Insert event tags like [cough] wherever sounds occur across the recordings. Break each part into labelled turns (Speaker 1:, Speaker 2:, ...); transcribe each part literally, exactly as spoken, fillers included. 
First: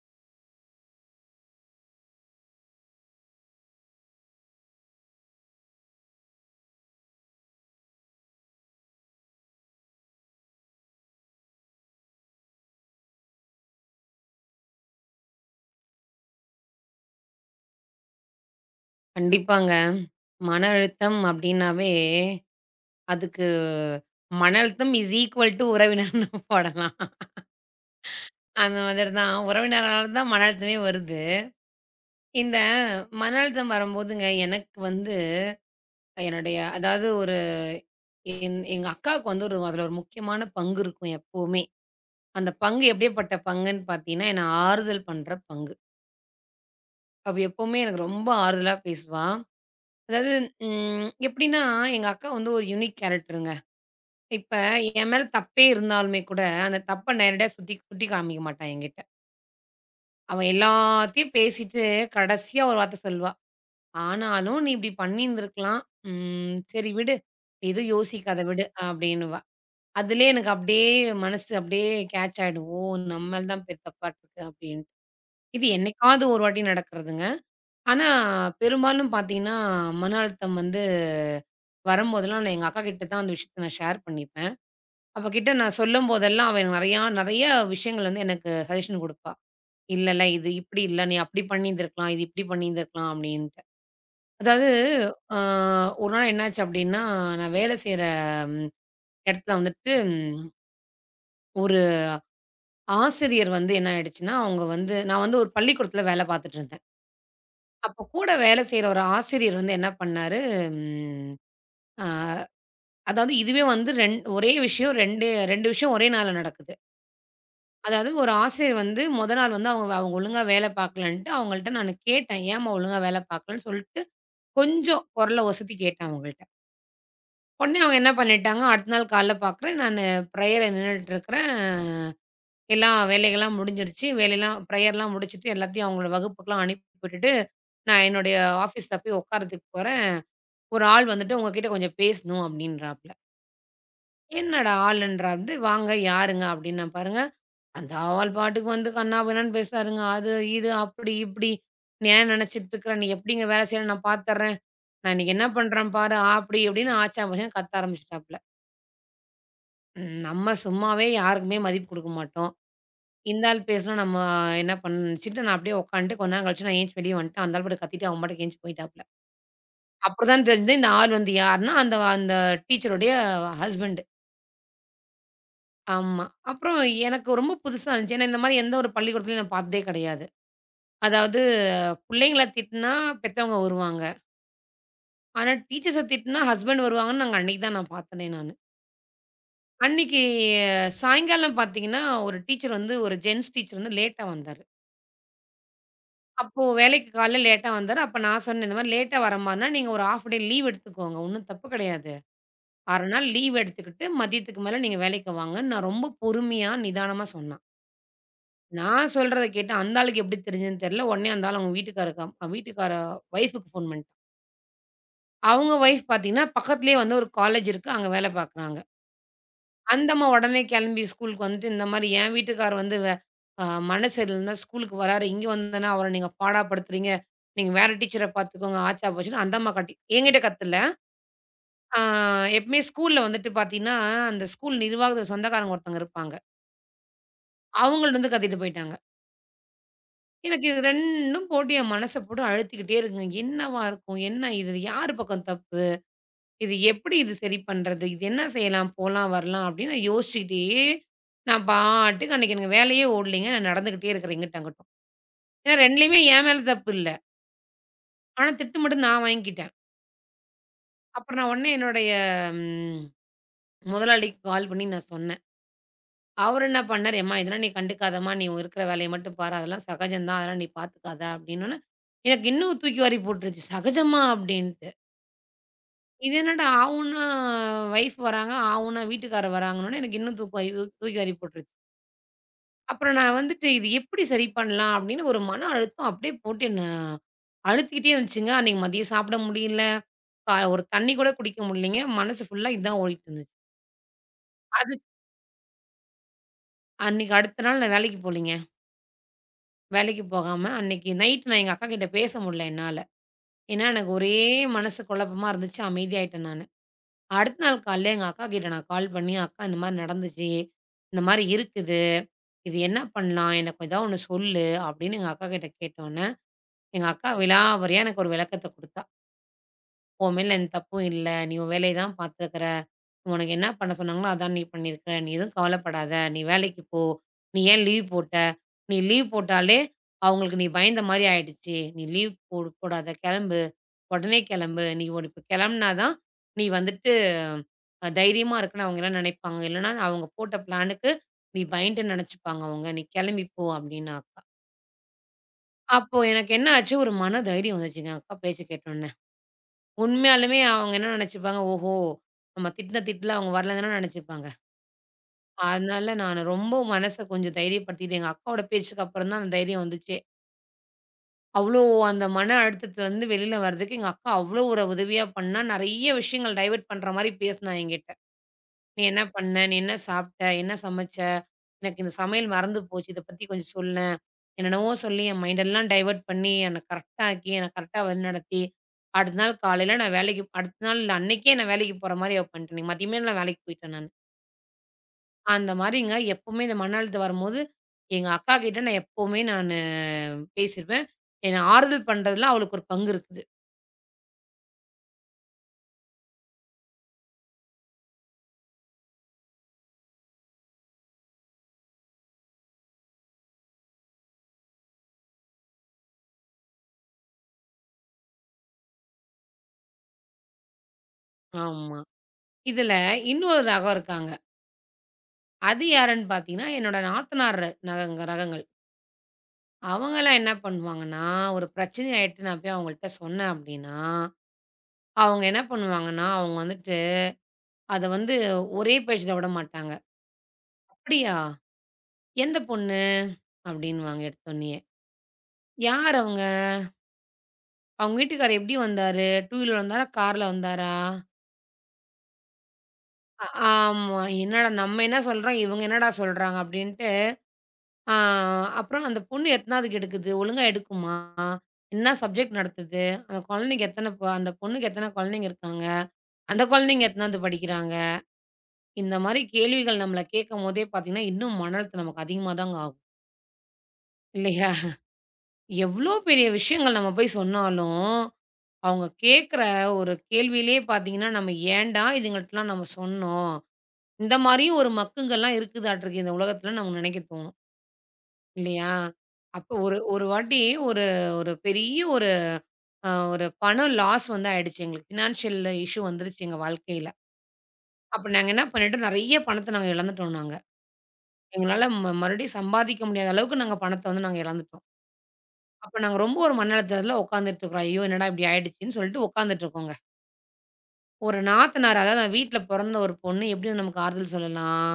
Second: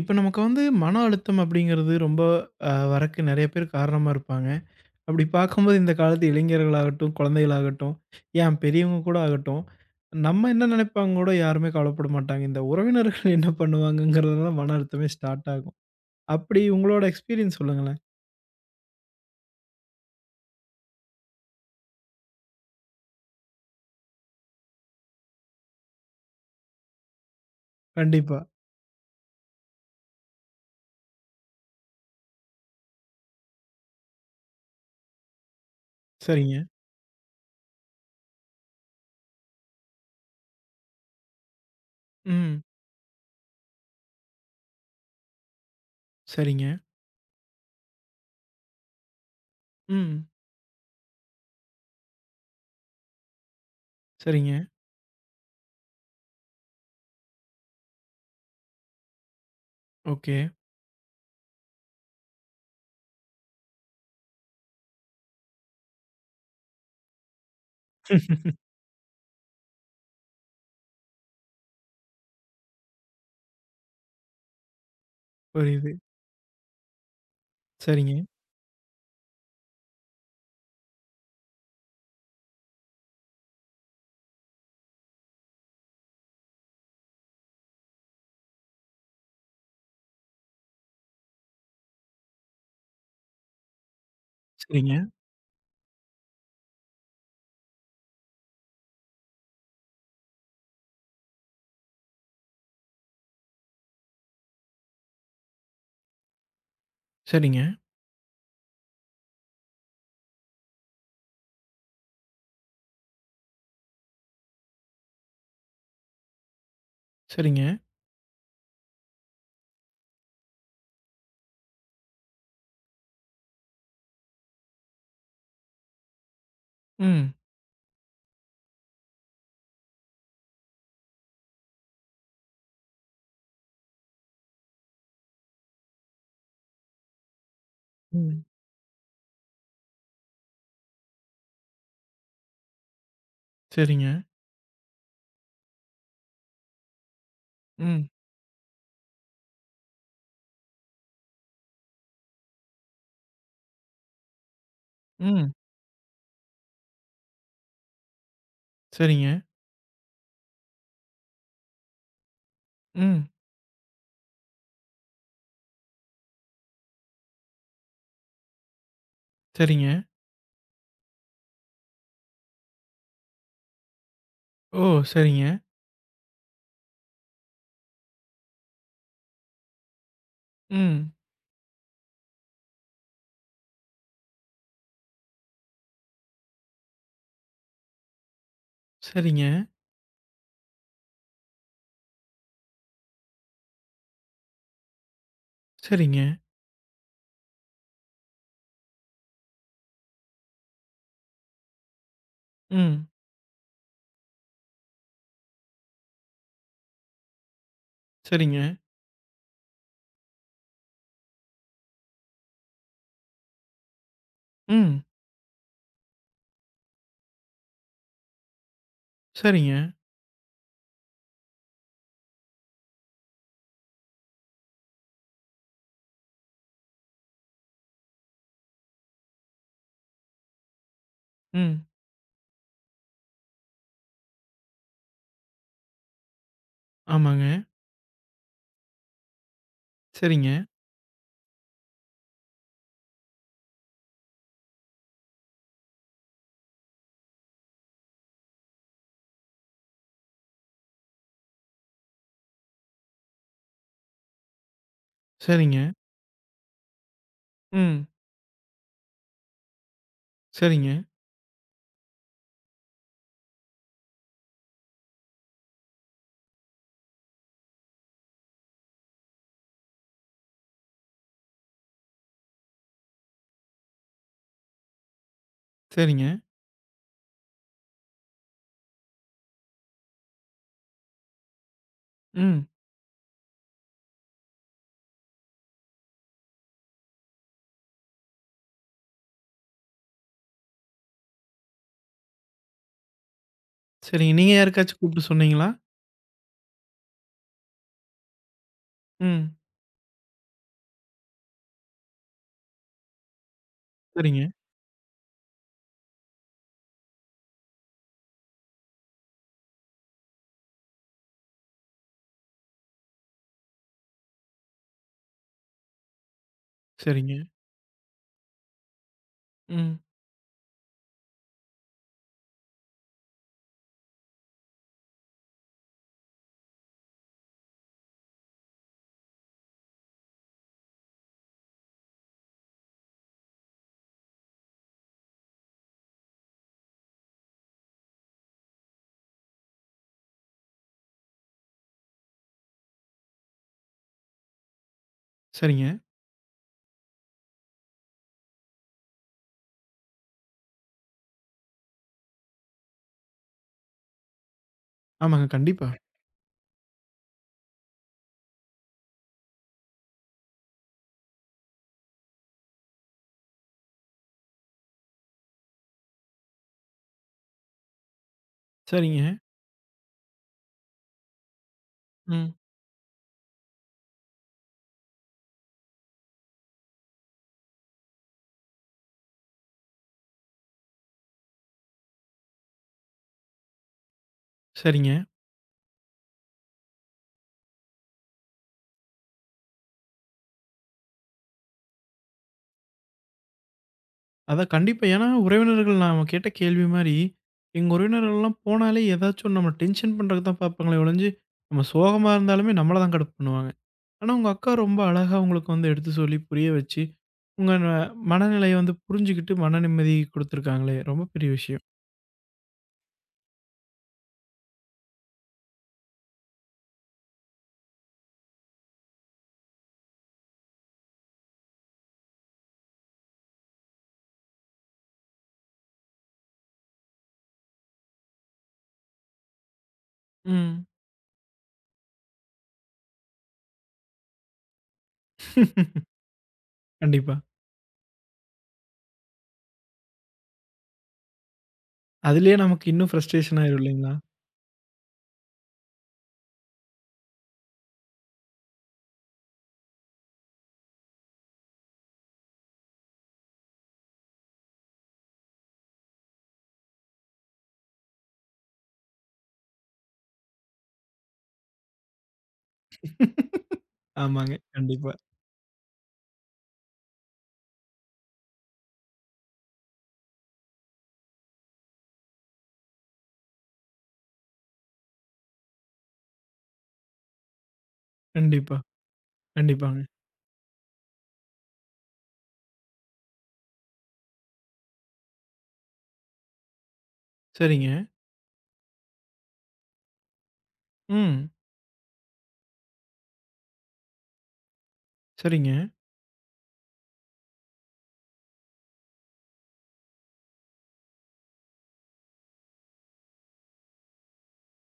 Speaker 1: இப்ப நமக்கு வந்து மன அழுத்தம் அப்படிங்கிறது ரொம்ப அ வரக்கு நெறைய பேர் காரணமா இருப்பாங்க. அப்படி பார்க்கும்போது இந்த காலத்து இளைஞர்களாகட்டும், குழந்தைகளாகட்டும், ஏன் பெரியவங்க கூட ஆகட்டும், நம்ம என்ன நெனைப்பாங்க கூட யாருமே கவலைப்பட மாட்டாங்க. இந்த உறவினர்கள் என்ன பண்ணுவாங்கங்கிறது தான் மன அழுத்தமே ஸ்டார்ட் ஆகும். அப்படி உங்களோட எக்ஸ்பீரியன்ஸ் சொல்லுங்களேன்.
Speaker 2: கண்டிப்பாங்க. மன அழுத்தம் அப்டின்னாவே, அதுக்கு மன அழுத்தம் இஸ் ஈக்குவல் டூ உறவினர்ன்னு [laughs] போடலாம்.
Speaker 1: கண்டிப்பா.
Speaker 2: அந்த மாதிரி தான். உறவினரால தான் மன அழுத்தமே வருது. இந்த மன அழுத்தம் வரும்போதுங்க, எனக்கு வந்து
Speaker 1: சரிங்க.
Speaker 2: என்னுடைய அதாவது ஒரு என் எங்க அக்காவுக்கு வந்து ஒரு அதுல ஒரு முக்கியமான பங்கு இருக்கும் எப்பவுமே. அந்த
Speaker 1: ம்.
Speaker 2: பங்கு எப்படியாப்பட்ட பங்குன்னு பார்த்தீங்கன்னா, என்ன ஆறுதல் பண்ற பங்கு.
Speaker 1: சரிங்க.
Speaker 2: அவ எப்பவுமே எனக்கு ரொம்ப ஆறுதலா பேசுவா.
Speaker 1: ம்.
Speaker 2: அதாவது ம் எப்படின்னா, எங்க அக்கா வந்து ஒரு யூனிக் கேரக்டருங்க. இப்ப
Speaker 1: சரிங்க.
Speaker 2: என் மேல தப்பே இருந்தாலுமே கூட, அந்த தப்ப நேரடியா சுத்தி சுட்டி காமிக்க மாட்டா என்கிட்ட.
Speaker 1: ஓகே.
Speaker 2: அவ எல்லாத்தையும் பேசிட்டு கடைசியா ஒரு வார்த்த சொல்லுவா. "ஆனாலும் நீ இப்படி பண்ணியிருந்திருக்கலாம். ம் சரி விடு. நீ எதுவும் யோசிக்காத விடு" அப்படின்னுவா. அதிலயே எனக்கு அப்படியே மனசு அப்படியே கேட்ச் ஆயிடும். ஓ! நம்ம மேல தான் பெ தப்பாட்டுருக்கு அப்படின்ட்டு. இது
Speaker 1: புரியுது.
Speaker 2: என்னைக்காவது ஒரு வாட்டி நடக்கிறதுங்க. ஆனா
Speaker 1: சரிங்க.
Speaker 2: பெரும்பாலும் பார்த்தீங்கன்னா, மன அழுத்தம் வந்து வரும்போதெல்லாம் நான் எங்க அக்காகிட்ட தான் அந்த விஷயத்த நான் ஷேர் பண்ணிப்பேன். அவகிட்ட நான் சொல்லும்போதெல்லாம், அவ எனக்கு நெறையா நெறைய விஷயங்கள் வந்து எனக்கு சஜெஷன் குடுப்பா. இல்லல்ல, இது இப்படி இல்ல. நீ அப்படி பண்ணியிருந்திருக்கலாம். இது இப்படி பண்ணியிருந்திருக்கலாம் அப்படின்ட்டு. அதாவது
Speaker 1: சரிங்க.
Speaker 2: அ ஒரு நாள் என்னாச்சு அப்படின்னா, நான் வேலை செய்ற ம் இடத்துல வந்துட்டு ம் ஒரு ஆசிரியர் வந்து என்ன ஆயிடுச்சுன்னா, அவங்க வந்து நான் வந்து ஒரு பள்ளிக்கூடத்துல வேலை பார்த்துட்டு இருந்தேன்.
Speaker 1: சரிங்க.
Speaker 2: அப்போ கூட வேலை செய்ற ஒரு ஆசிரியர் வந்து என்ன பண்ணாரு, ம் அ அதாவது இதுவே வந்து ரெண் ஒரே விஷயம் ரெண்டு, ரெண்டு விஷயம் ஒரே நாள்ல நடக்குது.
Speaker 1: சரிங்க.
Speaker 2: அதாவது ஒரு ஆசிரியர் வந்து மொத நாள் வந்து அவங்க அவங்க ஒழுங்கா வேலை பார்க்கலன்ட்டு, அவங்கள்ட்ட நானு கேட்டேன். "ஏம்மா ஒழுங்கா வேலை பார்க்கலன்னு?" சொல்லிட்டு கொஞ்சம் குரல ஒசத்தி கேட்டேன் அவங்கள்ட்ட.
Speaker 1: ம்.
Speaker 2: உடனே அவங்க என்ன பண்ணிட்டாங்க, அடுத்த நாள் காலைல பார்க்குறேன், நானு பிரேயர நின்னுட்டுருக்கிறேன். எல்லா வேலைகள்லாம் முடிஞ்சிருச்சு. வேலையெல்லாம் பிரேயர்லாம் முடிச்சுட்டு, எல்லாத்தையும் அவங்களோட வகுப்புக்கெல்லாம் அனுப்பி விட்டுட்டு, நான் என்னுடைய
Speaker 1: ம்.
Speaker 2: ஆஃபீஸ்ல போய் உட்கார்றதுக்கு போறேன். ஒரு ஆள் வந்துட்டு, "உங்ககிட்ட கொஞ்சம் பேசணும்" அப்படின்றாப்புல.
Speaker 1: சரிங்க.
Speaker 2: "என்னடா ஆளுன்றாரு?" "வாங்க, யாருங்க?" அப்படின்னேன் பாருங்க. அந்த
Speaker 1: ம்.
Speaker 2: ஆள் பாட்டுக்கு வந்து கன்னா பின்னான்னு பேசுறாருங்க. அது, இது, அப்படி, இப்படி. "நீ என்ன நெனச்சுட்ருக்குற? நீ எப்படிங்க வேலை செய்யணும் நான் பாத்துர்றேன். நான் இன்னைக்கு என்ன
Speaker 1: ம்.
Speaker 2: பண்றேன் பாரு" அப்படி இப்படின்னு ஆச்சா போச்சான்னு கத்த ஆரம்பிச்சுட்டாப்ல.
Speaker 1: சரிங்க.
Speaker 2: ம் நம்ம சும்மாவே யாருக்குமே மதிப்பு குடுக்க மாட்டோம்.
Speaker 1: ம்.
Speaker 2: இந்த ஆள் பேசுனா நம்ம என்ன பண் நினச்சுட்டு நான் அப்படியே உக்காந்துட்டு கொஞ்ச நேரம் கழிச்சு நான் எந்திச்சு வெளிய வந்துட்டேன். அந்த ஆள் பாட்டுக்கு கத்திட்டு அவன் பாட்டுக்கு எந்திச்சு போயிட்டாப்ல.
Speaker 1: சரிங்க.
Speaker 2: அப்பதான் தெரிஞ்சது இந்த ஆள் வந்து யாருன்னா, அந்த அந்த டீச்சருடைய ஹஸ்பண்ட்.
Speaker 1: ஓ! சரிங்க.
Speaker 2: ஆமா. அப்புறம் எனக்கு ரொம்ப புதுசா இருந்துச்சு. ஏன்னா இந்த மாரி எந்த ஒரு பள்ளிக்கூடத்துலயும் நான் பாத்ததே கெடையாது.
Speaker 1: ம்.
Speaker 2: அதாவது பிள்ளைங்கள திட்டுனா பெத்தவங்க வருவாங்க. ஆனா டீச்சர்ஸ திட்டுனா ஹஸ்பண்ட் வருவாங்கன்னு நாங்க அன்னைக்கு தான் நான் பார்த்தனே நானு.
Speaker 1: சரிங்க,
Speaker 2: அன்னைக்கு அஹ், சாயங்காலம் பார்த்தீங்கன்னா, ஒரு டீச்சர் வந்து ஒரு ஜென்ட்ஸ் டீச்சர் வந்து லேட்டா வந்தாரு.
Speaker 1: சரிங்க.
Speaker 2: அப்போ வேலைக்கு காலைல லேட்டா வந்தாரு. அப்ப நான் சொன்னேன், "இந்த மாரி லேட்டா வர மாரினா நீங்க ஒரு ஹால்ஃப் டே லீவ் எடுத்துக்கோங்க. ஒண்ணும் தப்பு கிடையாது.
Speaker 1: ம்.
Speaker 2: ஆறு நாள் லீவ் எடுத்துக்கிட்டு மதியத்துக்கு மேல நீங்க வேலைக்கு வாங்கன்னு" நான் ரொம்ப பொறுமையா, நிதானமா சொன்னான்.
Speaker 1: சரிங்க.
Speaker 2: நான் சொல்றத கேட்டு அந்த ஆளுக்கு எப்படி தெரிஞ்சதுன்னு தெரியல. உடனே அந்த ஆள் அவங்க வீட்டுக்காரருக்கு அவங்க வீட்டுக்கார வைஃப்க்கு ஃபோன் பண்ணிட்டான்.
Speaker 1: ம்.
Speaker 2: அவங்க ஒய்ஃப் பார்த்தீங்கன்னா, பக்கத்திலேயே வந்து ஒரு காலேஜ் இருக்கு. அங்க வேலை பார்க்குறாங்க.
Speaker 1: சரிங்க.
Speaker 2: அந்த அம்மா உடனே கிளம்பி ஸ்கூலுக்கு வந்துட்டு, இந்த மாரி என் வீட்டுக்கார் வந்து வே அ மனசு சரியில்லன்னு தான் ஸ்கூலுக்கு வராரு. இங்க வந்தோனே அவர நீங்க பாடாப்படுத்துறீங்க. நீங்க வேற டீச்சர பார்த்துக்கோங்க. ஆச்சா போச்சுன்னு அந்த அம்மா கத்தி என்கிட்ட கத்தல.
Speaker 1: ம்.
Speaker 2: ஆ எப்பவுமே ஸ்கூல்ல வந்துட்டு பார்த்தீங்கன்னா, அந்த ஸ்கூல் நிர்வாகத்துல சொந்தக்காரங்க ஒருத்தவங்க இருப்பாங்க.
Speaker 1: ஆமாங்க.
Speaker 2: அவங்கள்ட்ட வந்து கத்திட்டு போயிட்டாங்க.
Speaker 1: சரிங்க,
Speaker 2: எனக்கு இது 2ம் போட்டு என் மனச போட்டு அழுத்திக்கிட்டே இருக்குங்க. என்னவா இருக்கும்? என்ன இது? யார் பக்கம் தப்பு? இது எப்படி இது சரி பண்றது? இது என்ன செய்யலாம்? போலாம், வரலாம் அப்படின்னு நான் யோசிச்சுக்கிட்டே, நான் பாட்டுக்கு அன்னைக்கு எனக்கு வேலையே ஓடலைங்க. நான் நடந்துகிட்டே இருக்கிறேன் எங்கிட்டு அங்கிட்டும். ஏன்னா
Speaker 1: சரிங்க.
Speaker 2: 2லயுமே என் மேல தப்பு இல்ல.
Speaker 1: ம்.
Speaker 2: ஆனா திட்டு மட்டும் நான் வாங்கிக்கிட்டேன்.
Speaker 1: சரிங்க,
Speaker 2: அப்புறம் நான் உடனே என்னுடைய ம் முதலாளிக்கு கால் பண்ணி நான் சொன்னேன். அவரு என்ன பண்ணாரு, "எம்மா இதெல்லாம் நீ கண்டுக்காதம்மா. நீ இருக்கிற வேலைய மட்டும் பாரு. அதெல்லாம் சகஜம் தான். அதெல்லாம் நீ பார்த்துக்காத" அப்படின்னோனே, எனக்கு இன்னும் தூக்கி வாரி போட்டுருச்சு. சகஜமா அப்படின்ட்டு.
Speaker 1: சரிங்க.
Speaker 2: இது என்னடா ஆவுன்னா வைஃப் வராங்க, ஆவுன்னா வீட்டுக்காரர் வராங்கன்னோனே எனக்கு இன்னும் தூக்கு வாரி தூக்கி வாரி போட்டுருச்சு.
Speaker 1: ம்.
Speaker 2: அப்புறம் நான் வந்துட்டு, "இது எப்படி சரி பண்ணலாம்?" அப்படின்னு ஒரு மன அழுத்தம் அப்படியே போட்டு என்ன அழுத்திக்கிட்டே இருந்துச்சுங்க. அன்னைக்கு மதியம் சாப்பிட முடியல. கா ஒரு தண்ணி கூட குடிக்க முடியலைங்க. மனசு ஃபுல்லா இதான் ஓடிட்டு இருந்துச்சு.
Speaker 1: சரிங்க. நீங்க
Speaker 2: அது
Speaker 1: யாருக்காச்சும் கூப்பிட்டு சொன்னீங்களா?
Speaker 2: அன்னைக்கு அடுத்த நாள் நான் வேலைக்கு போகலைங்க.
Speaker 1: ம்.
Speaker 2: வேலைக்கு போகாம அன்னைக்கு நைட் நான் எங்க அக்காகிட்ட பேச முடியல என்னால. ஏன்னா, எனக்கு ஒரே
Speaker 1: சரிங்க,
Speaker 2: மனசு குழப்பமா இருந்துச்சு. அமைதியாயிட்டேன் நானு. அடுத்த நாள் காலையில எங்க அக்காகிட்ட நான் கால் பண்ணி, "அக்கா இந்த மாரி நடந்துச்சு. இந்த மாரி இருக்குது. இது என்ன பண்ணலாம்? எனக்கு ஏதாவது ஒண்ணு சொல்லு" அப்படின்னு எங்க அக்காகிட்ட கேட்டோன்ன எங்க அக்கா
Speaker 1: சரிங்க.
Speaker 2: விலாவாரியா எனக்கு ஒரு விளக்கத்த குடுத்தா.
Speaker 1: ம்.
Speaker 2: "உன் மேல எந்த தப்பும் இல்ல. நீ உன் வேலைய தான் பார்த்துருக்குற. உனக்கு என்ன பண்ண சொன்னாங்களோ, அதான் நீ பண்ணியிருக்க. நீ எதுவும் கவலைப்படாத. நீ வேலைக்கு போ. நீ ஏன் லீவ் போட்ட? நீ லீவ் போட்டாலே அவங்களுக்கு நீ பயந்த மாரி ஆயிடுச்சு. நீ லீவ் போ போடாத. கெளம்பு. உடனே கெளம்பு. நீ ஒரு இப்ப கெளம்புனா தான் நீ வந்துட்டு அ தைரியமா இருக்குன்னு அவங்க எல்லாம் நெனைப்பாங்க. இல்லன்னா அவங்க போட்ட பிளானுக்கு நீ பயந்துட்டேன்னு நெனச்சுப்பாங்க அவங்க. நீ கெளம்பி போ" அப்டின்னா.
Speaker 1: சரிங்க.
Speaker 2: அப்போ எனக்கு என்ன ஆச்சு, ஒரு மன தைரியம் வந்துச்சுங்க, அக்கா பேச்ச கேட்டோனே. உண்மையாலுமே அவங்க என்ன நெனச்சுப்பாங்க, ஓஹோ! நம்ம திட்டுன திட்டுல அவங்க வரலன்னு தான நெனச்சுப்பாங்க.
Speaker 1: ஆமாங்க. கண்டிப்பா.
Speaker 2: அதனால நானு ரொம்ப மனச கொஞ்சம் தைரியப்படுத்திட்டு, எங்க அக்காவோட பேச்சுக்கு அப்புறம் தான் அந்த தைரியம் வந்துச்சே. அவ்ளோ அந்த மன அழுத்தத்துலருந்து வெளில வர்றதுக்கு எங்க அக்கா அவ்ளோ ஒரு உதவியா பண்ணா, நெறைய விஷயங்கள் டைவர்ட் பண்ற மாரி பேசினா என்கிட்ட. நீ என்ன
Speaker 1: சரிங்க.
Speaker 2: பண்ண? நீ என்ன சாப்பிட்ட? என்ன சமைச்ச? எனக்கு இந்த சமையல்
Speaker 1: ம்.
Speaker 2: மறந்து போச்சு. இத பத்தி கொஞ்சம் சொல்லேன். என்னென்னவோ சொல்லி என் மைண்டெல்லாம் டைவர்ட் பண்ணி, என்ன கரெக்ட்டா ஆக்கி, என்ன கரெக்ட்டா வழிநடத்தி, அடுத்த நாள் காலையில நான் வேலைக்கு அடுத்த நாள் இல்ல, அன்னைக்கே நான் வேலைக்கு போற மாரி அவ பண்ணிட்டேன். மதியமே நான் வேலைக்கு போயிட்டேன் நானு.
Speaker 1: சரிங்க.
Speaker 2: அந்த மாரிங்க எப்பவுமே இந்த மன அழுத்தம் வரும்போது, எங்க அக்காகிட்ட நான் எப்பவுமே நானு பேசிருவேன். என்ன ஆறுதல் பண்றதுல அவளுக்கு ஒரு பங்கு இருக்குது.
Speaker 1: அதான் கண்டிப்பா. ஏன்னா உறவினர்கள் நாம கேட்ட கேள்வி மாரி, எங்க உறவினர்கள்லாம் போனாலே ஏதாச்சும் நம்மள டென்ஷன் பண்றதுக்கு தான் பார்ப்பாங்களே ஒழிஞ்சு, நம்ம சோகமா இருந்தாலுமே நம்மள தான் கடுப்பு பண்ணுவாங்க. ஆனா, உங்க அக்கா ரொம்ப அழகா உங்களுக்கு வந்து எடுத்து சொல்லி புரிய வச்சு, உங்க ந மனநிலைய வந்து புரிஞ்சுகிட்டு மன நிம்மதி குடுத்துருக்காங்களே! ரொம்ப பெரிய விஷயம்.
Speaker 2: ஆமா. இதுல இன்னொரு ரகம் இருக்காங்க. அது யாருன்னு பார்த்தீங்கன்னா, என்னோட நாத்தனார் ரகங்க ரகங்கள். அவங்கலாம் என்ன பண்ணுவாங்கன்னா, ஒரு பிரச்சனை ஆயிட்டு நான் போய் அவங்கள்ட்ட சொன்னேன் அப்படின்னா, அவங்க என்ன பண்ணுவாங்கன்னா, அவங்க வந்துட்டு அத வந்து ஒரே பேச்சுல விடமாட்டாங்க.
Speaker 1: ம்.
Speaker 2: "அப்படியா? எந்த பொண்ணு?" அப்படின்னுவாங்க எடுத்தோனயே.
Speaker 1: [laughs]
Speaker 2: "யார் அவங்க?
Speaker 1: கண்டிப்பா.
Speaker 2: அவங்க வீட்டுக்காரர் எப்படி வந்தாரு? டூ வீலர்ல வந்தாரா? கார்ல வந்தாரா?"
Speaker 1: அதிலேயே நமக்கு இன்னும்
Speaker 2: ஆ
Speaker 1: ஃப்ரஸ்ட்ரேஷன் ஆயிரும் இல்லைங்களா?
Speaker 2: ஆமா. என்னடா நம்ம என்ன சொல்றோம், இவங்க என்னடா சொல்றாங்க? அப்படின்ட்டு ஆ அப்புறம் அந்த பொண்ணு எத்தனாவதுக்கு எடுக்குது? ஒழுங்கா எடுக்குமா? என்ன சப்ஜெக்ட் நடத்துது? அந்த குழந்தைக்கு எத்தன ப அந்த பொண்ணுக்கு எத்தன குழந்தைங்க இருக்காங்க? அந்த குழந்தைங்க எத்தனாவது படிக்கிறாங்க? இந்த மாரி கேள்விகள் நம்மள கேட்கும்போதே பார்த்தீங்கன்னா, இன்னும் மன அழுத்தம் நமக்கு அதிகமா தாங்க ஆகும்.
Speaker 1: [laughs] ஆமாங்க.
Speaker 2: இல்லையா?
Speaker 1: கண்டிப்பா,
Speaker 2: எவ்ளோ பெரிய விஷயங்கள் நம்ம போய் சொன்னாலும், அவங்க கேட்குற ஒரு கேள்வியிலேயே பார்த்தீங்கன்னா, நம்ம ஏன்டா இதுங்கள்ட்டலாம் நம்ம சொன்னோம்? இந்த மாரியும் ஒரு மக்குங்கள்லாம் இருக்குதாட்ருக்கு இந்த உலகத்துல நம்ம நினைக்க தோணும்.
Speaker 1: கண்டிப்பா,
Speaker 2: இல்லையா? அப்போ ஒரு
Speaker 1: கண்டிப்பாங்க.
Speaker 2: ஒரு வாட்டி ஒரு ஒரு பெரிய ஒரு அ ஒரு பணம் லாஸ் வந்து ஆயிடுச்சு எங்களுக்கு. ஃபினான்ஷியல் இஷ்யூ வந்துருச்சு எங்க வாழ்க்கையில.
Speaker 1: சரிங்க.
Speaker 2: அப்ப நாங்க என்ன பண்ணிட்டோம், நெறைய பணத்த நாங்க இழந்துட்டோம் நாங்க.
Speaker 1: ம்.
Speaker 2: எங்களால ம மறுபடியும் சம்பாதிக்க முடியாத அளவுக்கு நாங்க பணத்த வந்து நாங்க இழந்துட்டோம்.
Speaker 1: சரிங்க.
Speaker 2: அப்ப நாங்க ரொம்ப ஒரு மன அழுத்தத்துல உட்கார்ந்துட்டு இருக்கிறோம். ஐயோ! என்னடா இப்படி ஆயிடுச்சுன்னு சொல்லிட்டு உட்கார்ந்துட்டு இருக்கோங்க. ஒரு நாத்தனார் அதாவது நான் வீட்ல பொறந்த ஒரு பொண்ணு எப்படி நமக்கு ஆறுதல் சொல்லலாம்?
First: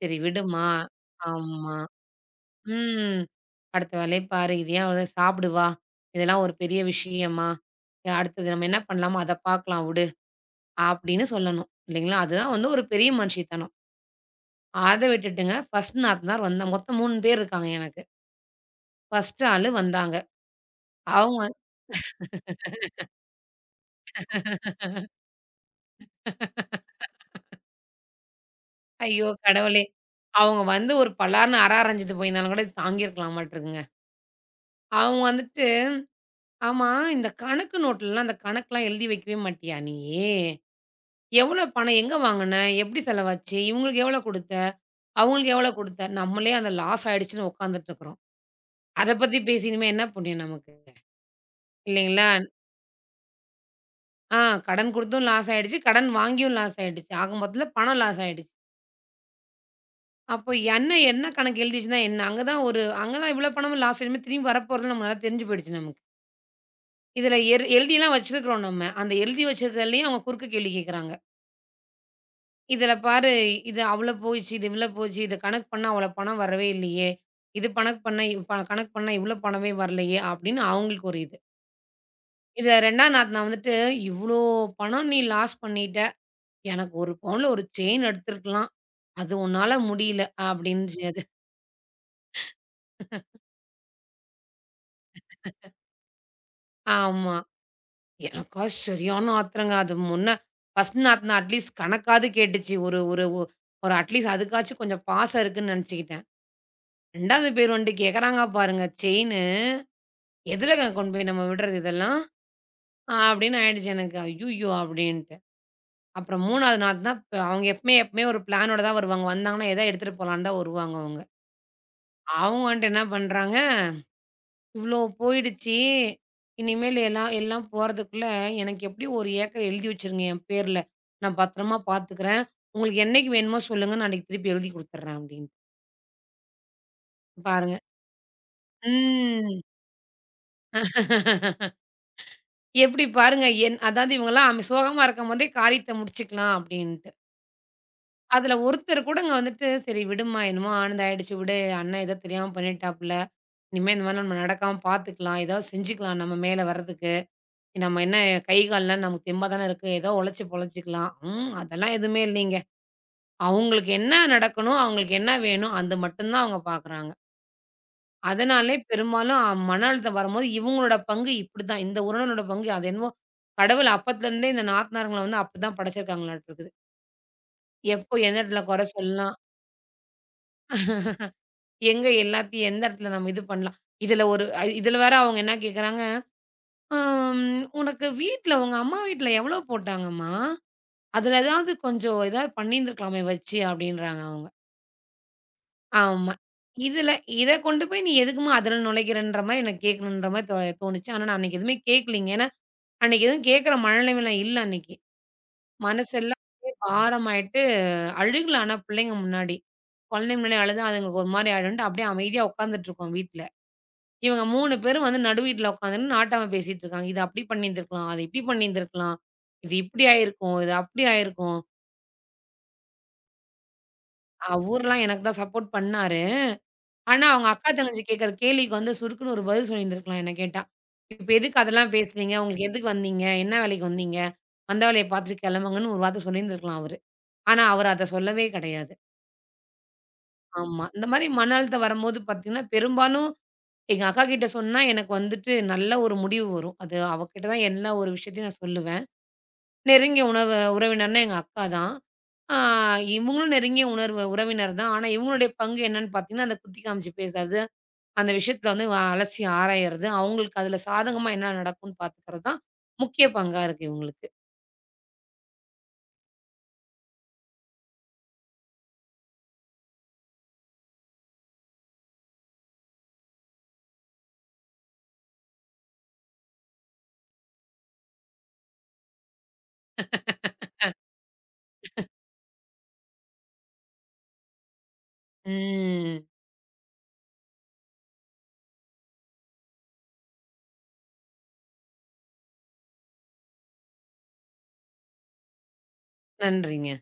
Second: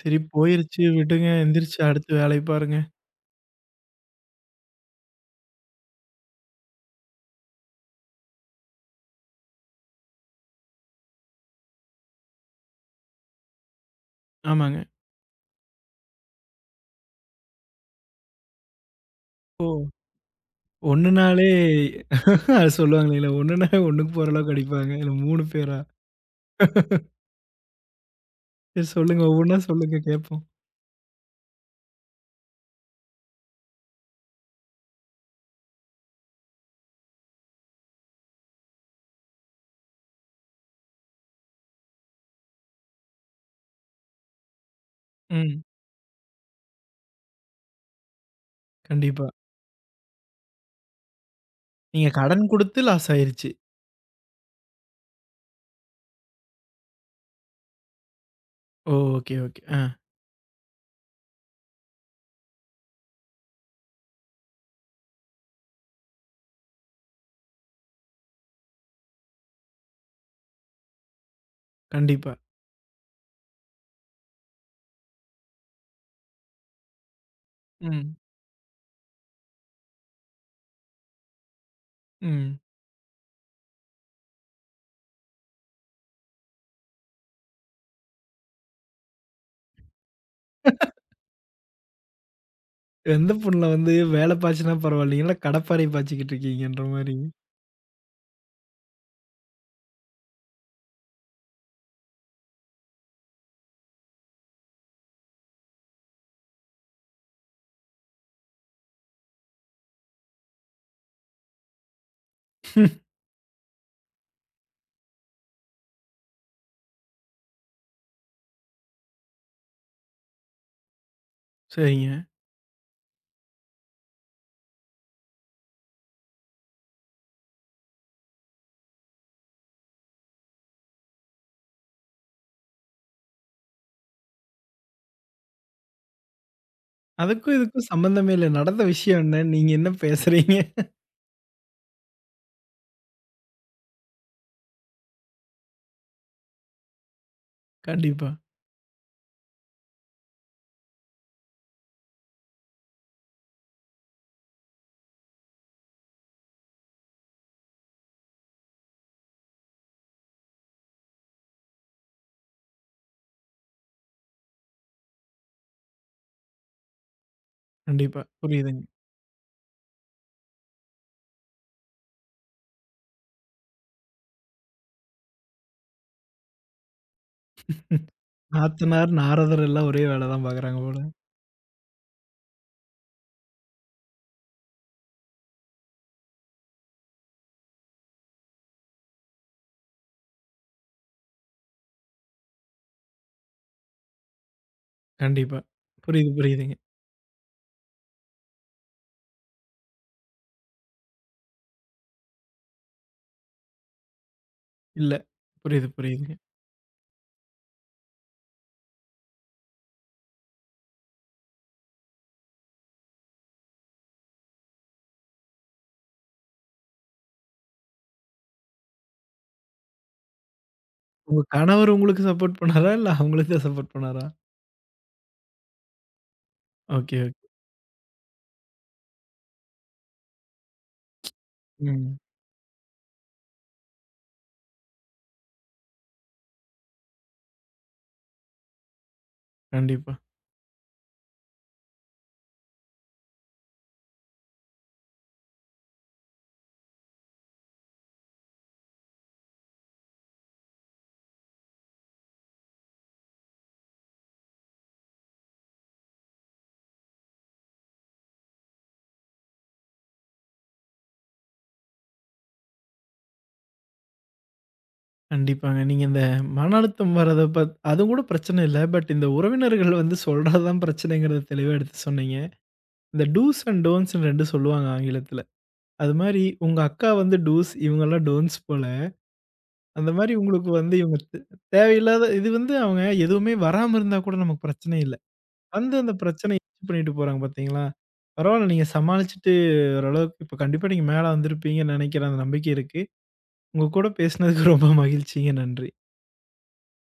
Speaker 2: சரி
Speaker 1: சரி
Speaker 2: விடுமா.
Speaker 1: போயிருச்சு விடுங்க.
Speaker 2: ஆமா.
Speaker 1: எந்திரிச்சு அடுத்த வேலைய பாருங்க.
Speaker 2: ம். அடுத்த வேலைய பாரு. இது ஏன் ஒரு சாப்பிடு வா. இதெல்லாம் ஒரு பெரிய விஷயமா? அஹ் அடுத்தது நம்ம என்ன பண்ணலாமோ அத பார்க்கலாம் விடு. அப்படின்னு சொல்லணும். இல்லைங்களா? அதுதான் வந்து ஒரு பெரிய மனுஷித்தனம்.
Speaker 1: ஆமாங்க.
Speaker 2: அத விட்டுட்டுங்க, ஒரு நாத்தனார் வந்தா மொத்தம் மூணு பேர் இருக்காங்க எனக்கு. ஒரு
Speaker 1: ஓ!
Speaker 2: ஆளு வந்தாங்க.
Speaker 1: ஒண்ணுனாலே
Speaker 2: அவங்க
Speaker 1: [laughs] அது சொல்லுவாங்க இல்லைங்களா? ஒண்ணுனா ஒண்ணுக்கு போற அளவுக்கு அடிப்பாங்க. இல்ல மூணு பேரா? [laughs] சரி சொல்லுங்க.
Speaker 2: ஐயோ
Speaker 1: ஒவ்வொன்னா
Speaker 2: கடவுளே!
Speaker 1: சொல்லுங்க கேட்போம்.
Speaker 2: அவங்க வந்து ஒரு பலார்ன்னு அர அரஞ்சுட்டு போயிருந்தாலும் கூட தாங்கியிருக்கலாம் மாட்டுருக்குங்க. அவங்க வந்துட்டு, "ஆமா இந்த கணக்கு நோட்லலாம் அந்த கணக்கெல்லாம் எழுதி வைக்கவே மாட்டியா நீயி?" எவ்வளோ பணம்? எங்க வாங்குன? எப்படி செலவாச்சு? இவங்களுக்கு எவ்வளோ குடுத்த? அவங்களுக்கு
Speaker 1: ம்.
Speaker 2: எவ்வளோ குடுத்த? நம்மளே அந்த லாஸ் ஆயிடுச்சுன்னு உட்காந்துட்டு இருக்கிறோம். அத
Speaker 1: கண்டிப்பா.
Speaker 2: பத்தி பேசி இனிமே என்ன புண்ணியம் நமக்கு?
Speaker 1: நீங்க
Speaker 2: இல்லைங்களா?
Speaker 1: கடன் குடுத்து லாஸ் ஆயிருச்சு.
Speaker 2: ஆ கடன் குடுத்தும் லாஸ் ஆயிடுச்சு. கடன் வாங்கியும் லாஸ் ஆயிடுச்சு. ஆக மொத்தத்தில பணம் லாஸ் ஆயிடுச்சு.
Speaker 1: ஓ! Okay, okay. ஆ.
Speaker 2: அப்போ என்ன என்ன கணக்கு எழுதி வச்சுருந்தா என்ன? அங்க தான் ஒரு அங்க தான் இவ்வளோ பணமும் லாஸ் ஆயிடுமே திரும்பி வரப்போறதுன்னு நமக்கு நல்லா தெரிஞ்சு போயிடுச்சு நமக்கு. இதில எர் எழுதிலாம் வச்சிருக்கிறோம் நம்ம. அந்த எழுதி வச்சிருக்கிறதுலயும் அவங்க குறுக்கு கேள்வி கேட்கிறாங்க.
Speaker 1: கண்டிப்பா.
Speaker 2: இதுல பாரு, இது அவ்ளோ போயிச்சு, இது இவ்ளோ போச்சு, இத கணக்கு பண்ணா அவ்ளோ பணம் வரவே இல்லையே! இது கணக்கு
Speaker 1: ம்.
Speaker 2: பண்ணா இவ் ப கணக்கு பண்ணா இவ்ளோ பணமே வரலையே! அப்படின்னு அவங்களுக்கு ஒரு இது.
Speaker 1: ம்.
Speaker 2: இதுல 2வது நாத்தனா வந்துட்டு, "இவ்ளோ பணம் நீ லாஸ் பண்ணிட்ட. எனக்கு ஒரு பவுன்ல ஒரு செயின் எடுத்திருக்கலாம். அது உன்னால முடியல" அப்படின்னுச்சது.
Speaker 1: எந்த புண்ணுல வந்து வேல பாய்ச்சுனா பரவாயில்லைங்க. இல்ல கடப்பாரை பாய்ச்சிக்கிட்டு இருக்கீங்கன்ற மாரி.
Speaker 2: ஆமா. எனக்கா சரியான ஆத்திரங்க. அது முன்ன ஒரு நாத்தனா அட்லீஸ்ட் கணக்காவது கேட்டுச்சு. ஒரு ஒரு ஒ ஒரு அட்லீஸ்ட் அதுக்காச்சும் கொஞ்சம் பாசம் இருக்குன்னு நெனச்சுக்கிட்டேன். 2வது பேர் வந்துட்டு கேட்கறாங்க பாருங்க. செயின் எதுலங்க கொண்டு போய் நம்ம விடுறது இதெல்லாம்? அ அப்படின்னு ஆயிடுச்சு எனக்கு. ஐய்யய்யோ! அப்படின்ட்டு. அப்புறம் 3வது நாள் தான் ப அவங்க எப்பமே எப்பமே ஒரு பிளானோட தான் வருவாங்க. வந்தாங்கன்னா, எதா எடுத்துட்டு போலான்னு தான் வருவாங்க அவங்க.
Speaker 1: சரிங்க.
Speaker 2: அவங்க வந்துட்டு என்ன பண்றாங்க, "இவ்ளோ போயிடுச்சு. இனிமேல் எல்லாம் எல்லாம் போறதுக்குள்ள எனக்கு எப்படியும் ஒரு ஏக்கர் எழுதி வச்சுருங்க என் பேர்ல. நான் பத்திரமா பார்த்துக்கிறேன். உங்களுக்கு என்னைக்கு வேணுமோ சொல்லுங்க. நான் அன்னைக்கு திருப்பி எழுதி குடுத்துடுறேன்" அப்படின்ட்டு.
Speaker 1: அதுக்கும்
Speaker 2: பாருங்க.
Speaker 1: இதுக்கும் சம்மந்தமே இல்ல. நடந்த விஷயம் என்ன?
Speaker 2: ம்.
Speaker 1: நீங்க என்ன பேசுறீங்க?
Speaker 2: [laughs] எப்படி பாருங்க என் அதாவது இவங்கலாம் அம் சோகமா இருக்கும்போதே காரியத்த முடிச்சுக்கலாம் அப்படின்ட்டு.
Speaker 1: கண்டிப்பா,
Speaker 2: அதுல ஒருத்தர் கூடங்க வந்துட்டு, "சரி விடும்மா, என்னமோ ஆனது ஆயிடுச்சு விடு. அண்ணன் ஏதோ தெரியாம பண்ணிட்டாப்புல. இனிமே இந்த மாரி நம்ம நடக்காம பார்த்துக்கலாம். ஏதாவது செஞ்சுக்கலாம் நம்ம மேல வர்றதுக்கு. நம்ம என்ன கை கால்லாம் நமக்கு தெம்பா தானே இருக்கு. ஏதோ உழைச்சு பொழைச்சுக்கலாம்." ம். அதெல்லாம் எதுவுமே இல்லைங்க. அவங்களுக்கு என்ன நடக்கணும், அவங்களுக்கு என்ன வேணும், அது மட்டும் தான் அவங்க பார்க்குறாங்க.
Speaker 1: கண்டிப்பா.
Speaker 2: அதனாலே
Speaker 1: புரியுதுங்க.
Speaker 2: பெரும்பாலும் அ- மன அழுத்தம் வரும்போது இவங்களோட பங்கு இப்படிதான். இந்த உறவினரோட பங்கு அது என்னமோ கடவுள் அப்பத்துலருந்தே இந்த நாத்தனாருங்கள வந்து அப்படிதான் படைச்சிருக்காங்களாட்டு இருக்குது. எப்போ எந்த இடத்துல குறை
Speaker 1: நாத்தனார்,
Speaker 2: சொல்லலாம்.
Speaker 1: நாரதர் எல்லாம் ஒரே வேல தான் பாக்குறாங்க போல.
Speaker 2: எங்க எல்லாத்தையும் எந்த இடத்துல நம்ம இது பண்ணலாம்? இதுல ஒரு அ இதுல வேற அவங்க என்ன கேட்குறாங்க, "ஆம் உனக்கு வீட்ல உங்க அம்மா வீட்ல எவ்வளோ போட்டாங்கம்மா? அதுல ஏதாவது கொஞ்சம் ஏதாவது பண்ணியிருந்துருக்கலாமே வச்சு" அப்படின்றாங்க அவங்க.
Speaker 1: கண்டிப்பா. புரியுது,
Speaker 2: ஆமா.
Speaker 1: புரியுதுங்க.
Speaker 2: இதுல இத கொண்டு போய் நீ எதுக்கும்மா அதுல நுழைக்கிறன்ற மாரி எனக்கு கேட்கணுன்ற மாரி தோ தோணுச்சு. ஆனா நான் அன்னைக்கு எதுவுமே கேட்கலீங்க. ஏன்னா, அன்னைக்கு எதுவும் கேட்கற மனநிலைமைல இல்ல அன்னைக்கு.
Speaker 1: இல்ல. புரியுது, புரியுதுங்க.
Speaker 2: மனசெல்லாம் அப்படியே பாரமாயிட்டு அழுகல ஆனா பிள்ளைங்க முன்னாடி. குழந்தைங்க முன்னாடி அழுதா அதுங்களுக்கு ஒரு மாரி ஆயிடும்ன்ட்டு அப்படியே அமைதியா உட்காந்துட்டுருக்கோம் வீட்ல. இவங்க மூணு பேரும் வந்து நடு வீட்ல உட்காந்துன்னு நாட்டாம பேசிட்டு இருக்காங்க. "இத அப்படி பண்ணியிருந்திருக்கலாம். அத இப்படி பண்ணியிருந்திருக்கலாம். இது இப்படி ஆயிருக்கும். இது அப்படி
Speaker 1: உங்க
Speaker 2: ஆயிருக்கும்.
Speaker 1: கணவர் உங்களுக்கு சப்போர்ட் பண்ணாரா? இல்ல அவங்களுக்கு தான் சப்போர்ட் பண்ணாரா?
Speaker 2: அவர்லாம் எனக்கு தான் சப்போர்ட் பண்ணாரு.
Speaker 1: ஓகே,
Speaker 2: ஆனா, அவங்க
Speaker 1: ஓகே.
Speaker 2: அக்கா தங்கச்சி கேட்கற கேள்விக்கு வந்து சுருக்குன்னு ஒரு பதில் சொல்லியிருந்திருக்கலாம்" என்ன கேட்டா. "இப்ப எதுக்கு அதெல்லாம்
Speaker 1: ம்.
Speaker 2: பேசுனீங்க? உங்களுக்கு எதுக்கு வந்தீங்க? என்ன வேலைக்கு வந்தீங்க? வந்த வேலைய பார்த்துட்டு கிளம்புங்கன்னு" ஒரு வார்த்தை சொல்லியிருந்திருக்கலாம் அவரு. ஆனா, அவரு அத சொல்லவே கிடையாது.
Speaker 1: கண்டிப்பா.
Speaker 2: ஆமா. இந்த மாரி மன அழுத்தம் வரும்போது பார்த்தீங்கன்னா, பெரும்பாலும் எங்க அக்கா கிட்ட சொன்னா எனக்கு வந்துட்டு நல்ல ஒரு முடிவு வரும். அது அவ கிட்ட தான் எல்லா ஒரு விஷயத்தையும் நான் சொல்லுவேன். நெருங்கிய உணவு உறவினர்னா எங்க அக்கா தான். ஆ இவங்களும் நெருங்கிய உணர்வு உறவினர் தான். ஆனா இவங்களுடைய பங்கு என்னன்னு பார்த்தீங்கன்னா, அந்த குத்தி காமிச்சு பேசுறது, அந்த விஷயத்துல வந்து வ- அலசி ஆராயறது, அவங்களுக்கு அதுல சாதகமா என்ன நடக்கும்ன்னு பார்த்துக்கிறது தான் முக்கிய பங்கா இருக்கு இவங்களுக்கு.
Speaker 1: கண்டிப்பாங்க. நீங்க இந்த மன அழுத்தம் வரத பத் அதுங்கூட பிரச்சனை இல்ல. பட் இந்த உறவினர்கள் வந்து சொல்றது தான் பிரச்சனைங்கிறத தெளிவா எடுத்து சொன்னீங்க. இந்த டூஸ் அண்ட் டோன்ட்ஸ்ன்னு ரெண்டு சொல்லுவாங்க ஆங்கிலத்துல. அது மாரி உங்க அக்கா வந்து டூஸ், இவங்கலாம் டோன்ட்ஸ் போல. அந்த மாரி உங்களுக்கு வந்து இவங்க தே தேவையில்லாத இது வந்து அவங்க எதுவுமே வராம இருந்தா கூட நமக்கு பிரச்சனை இல்ல. வந்து அந்த
Speaker 2: ம்.
Speaker 1: பிரச்சனைய பண்ணிட்டு போறாங்க பார்த்தீங்களா? பரவால்ல நீங்க சமாளிச்சுட்டு ஓரளவுக்கு இப்ப கண்டிப்பா நீங்க மேல வந்திருப்பீங்கன்னு நெனைக்கிறேன். அந்த நம்பிக்கை இருக்கு. உங்க கூட பேசினதுக்கு ரொம்ப மகிழ்ச்சிங்க. நன்றி.
Speaker 2: நன்றிங்க.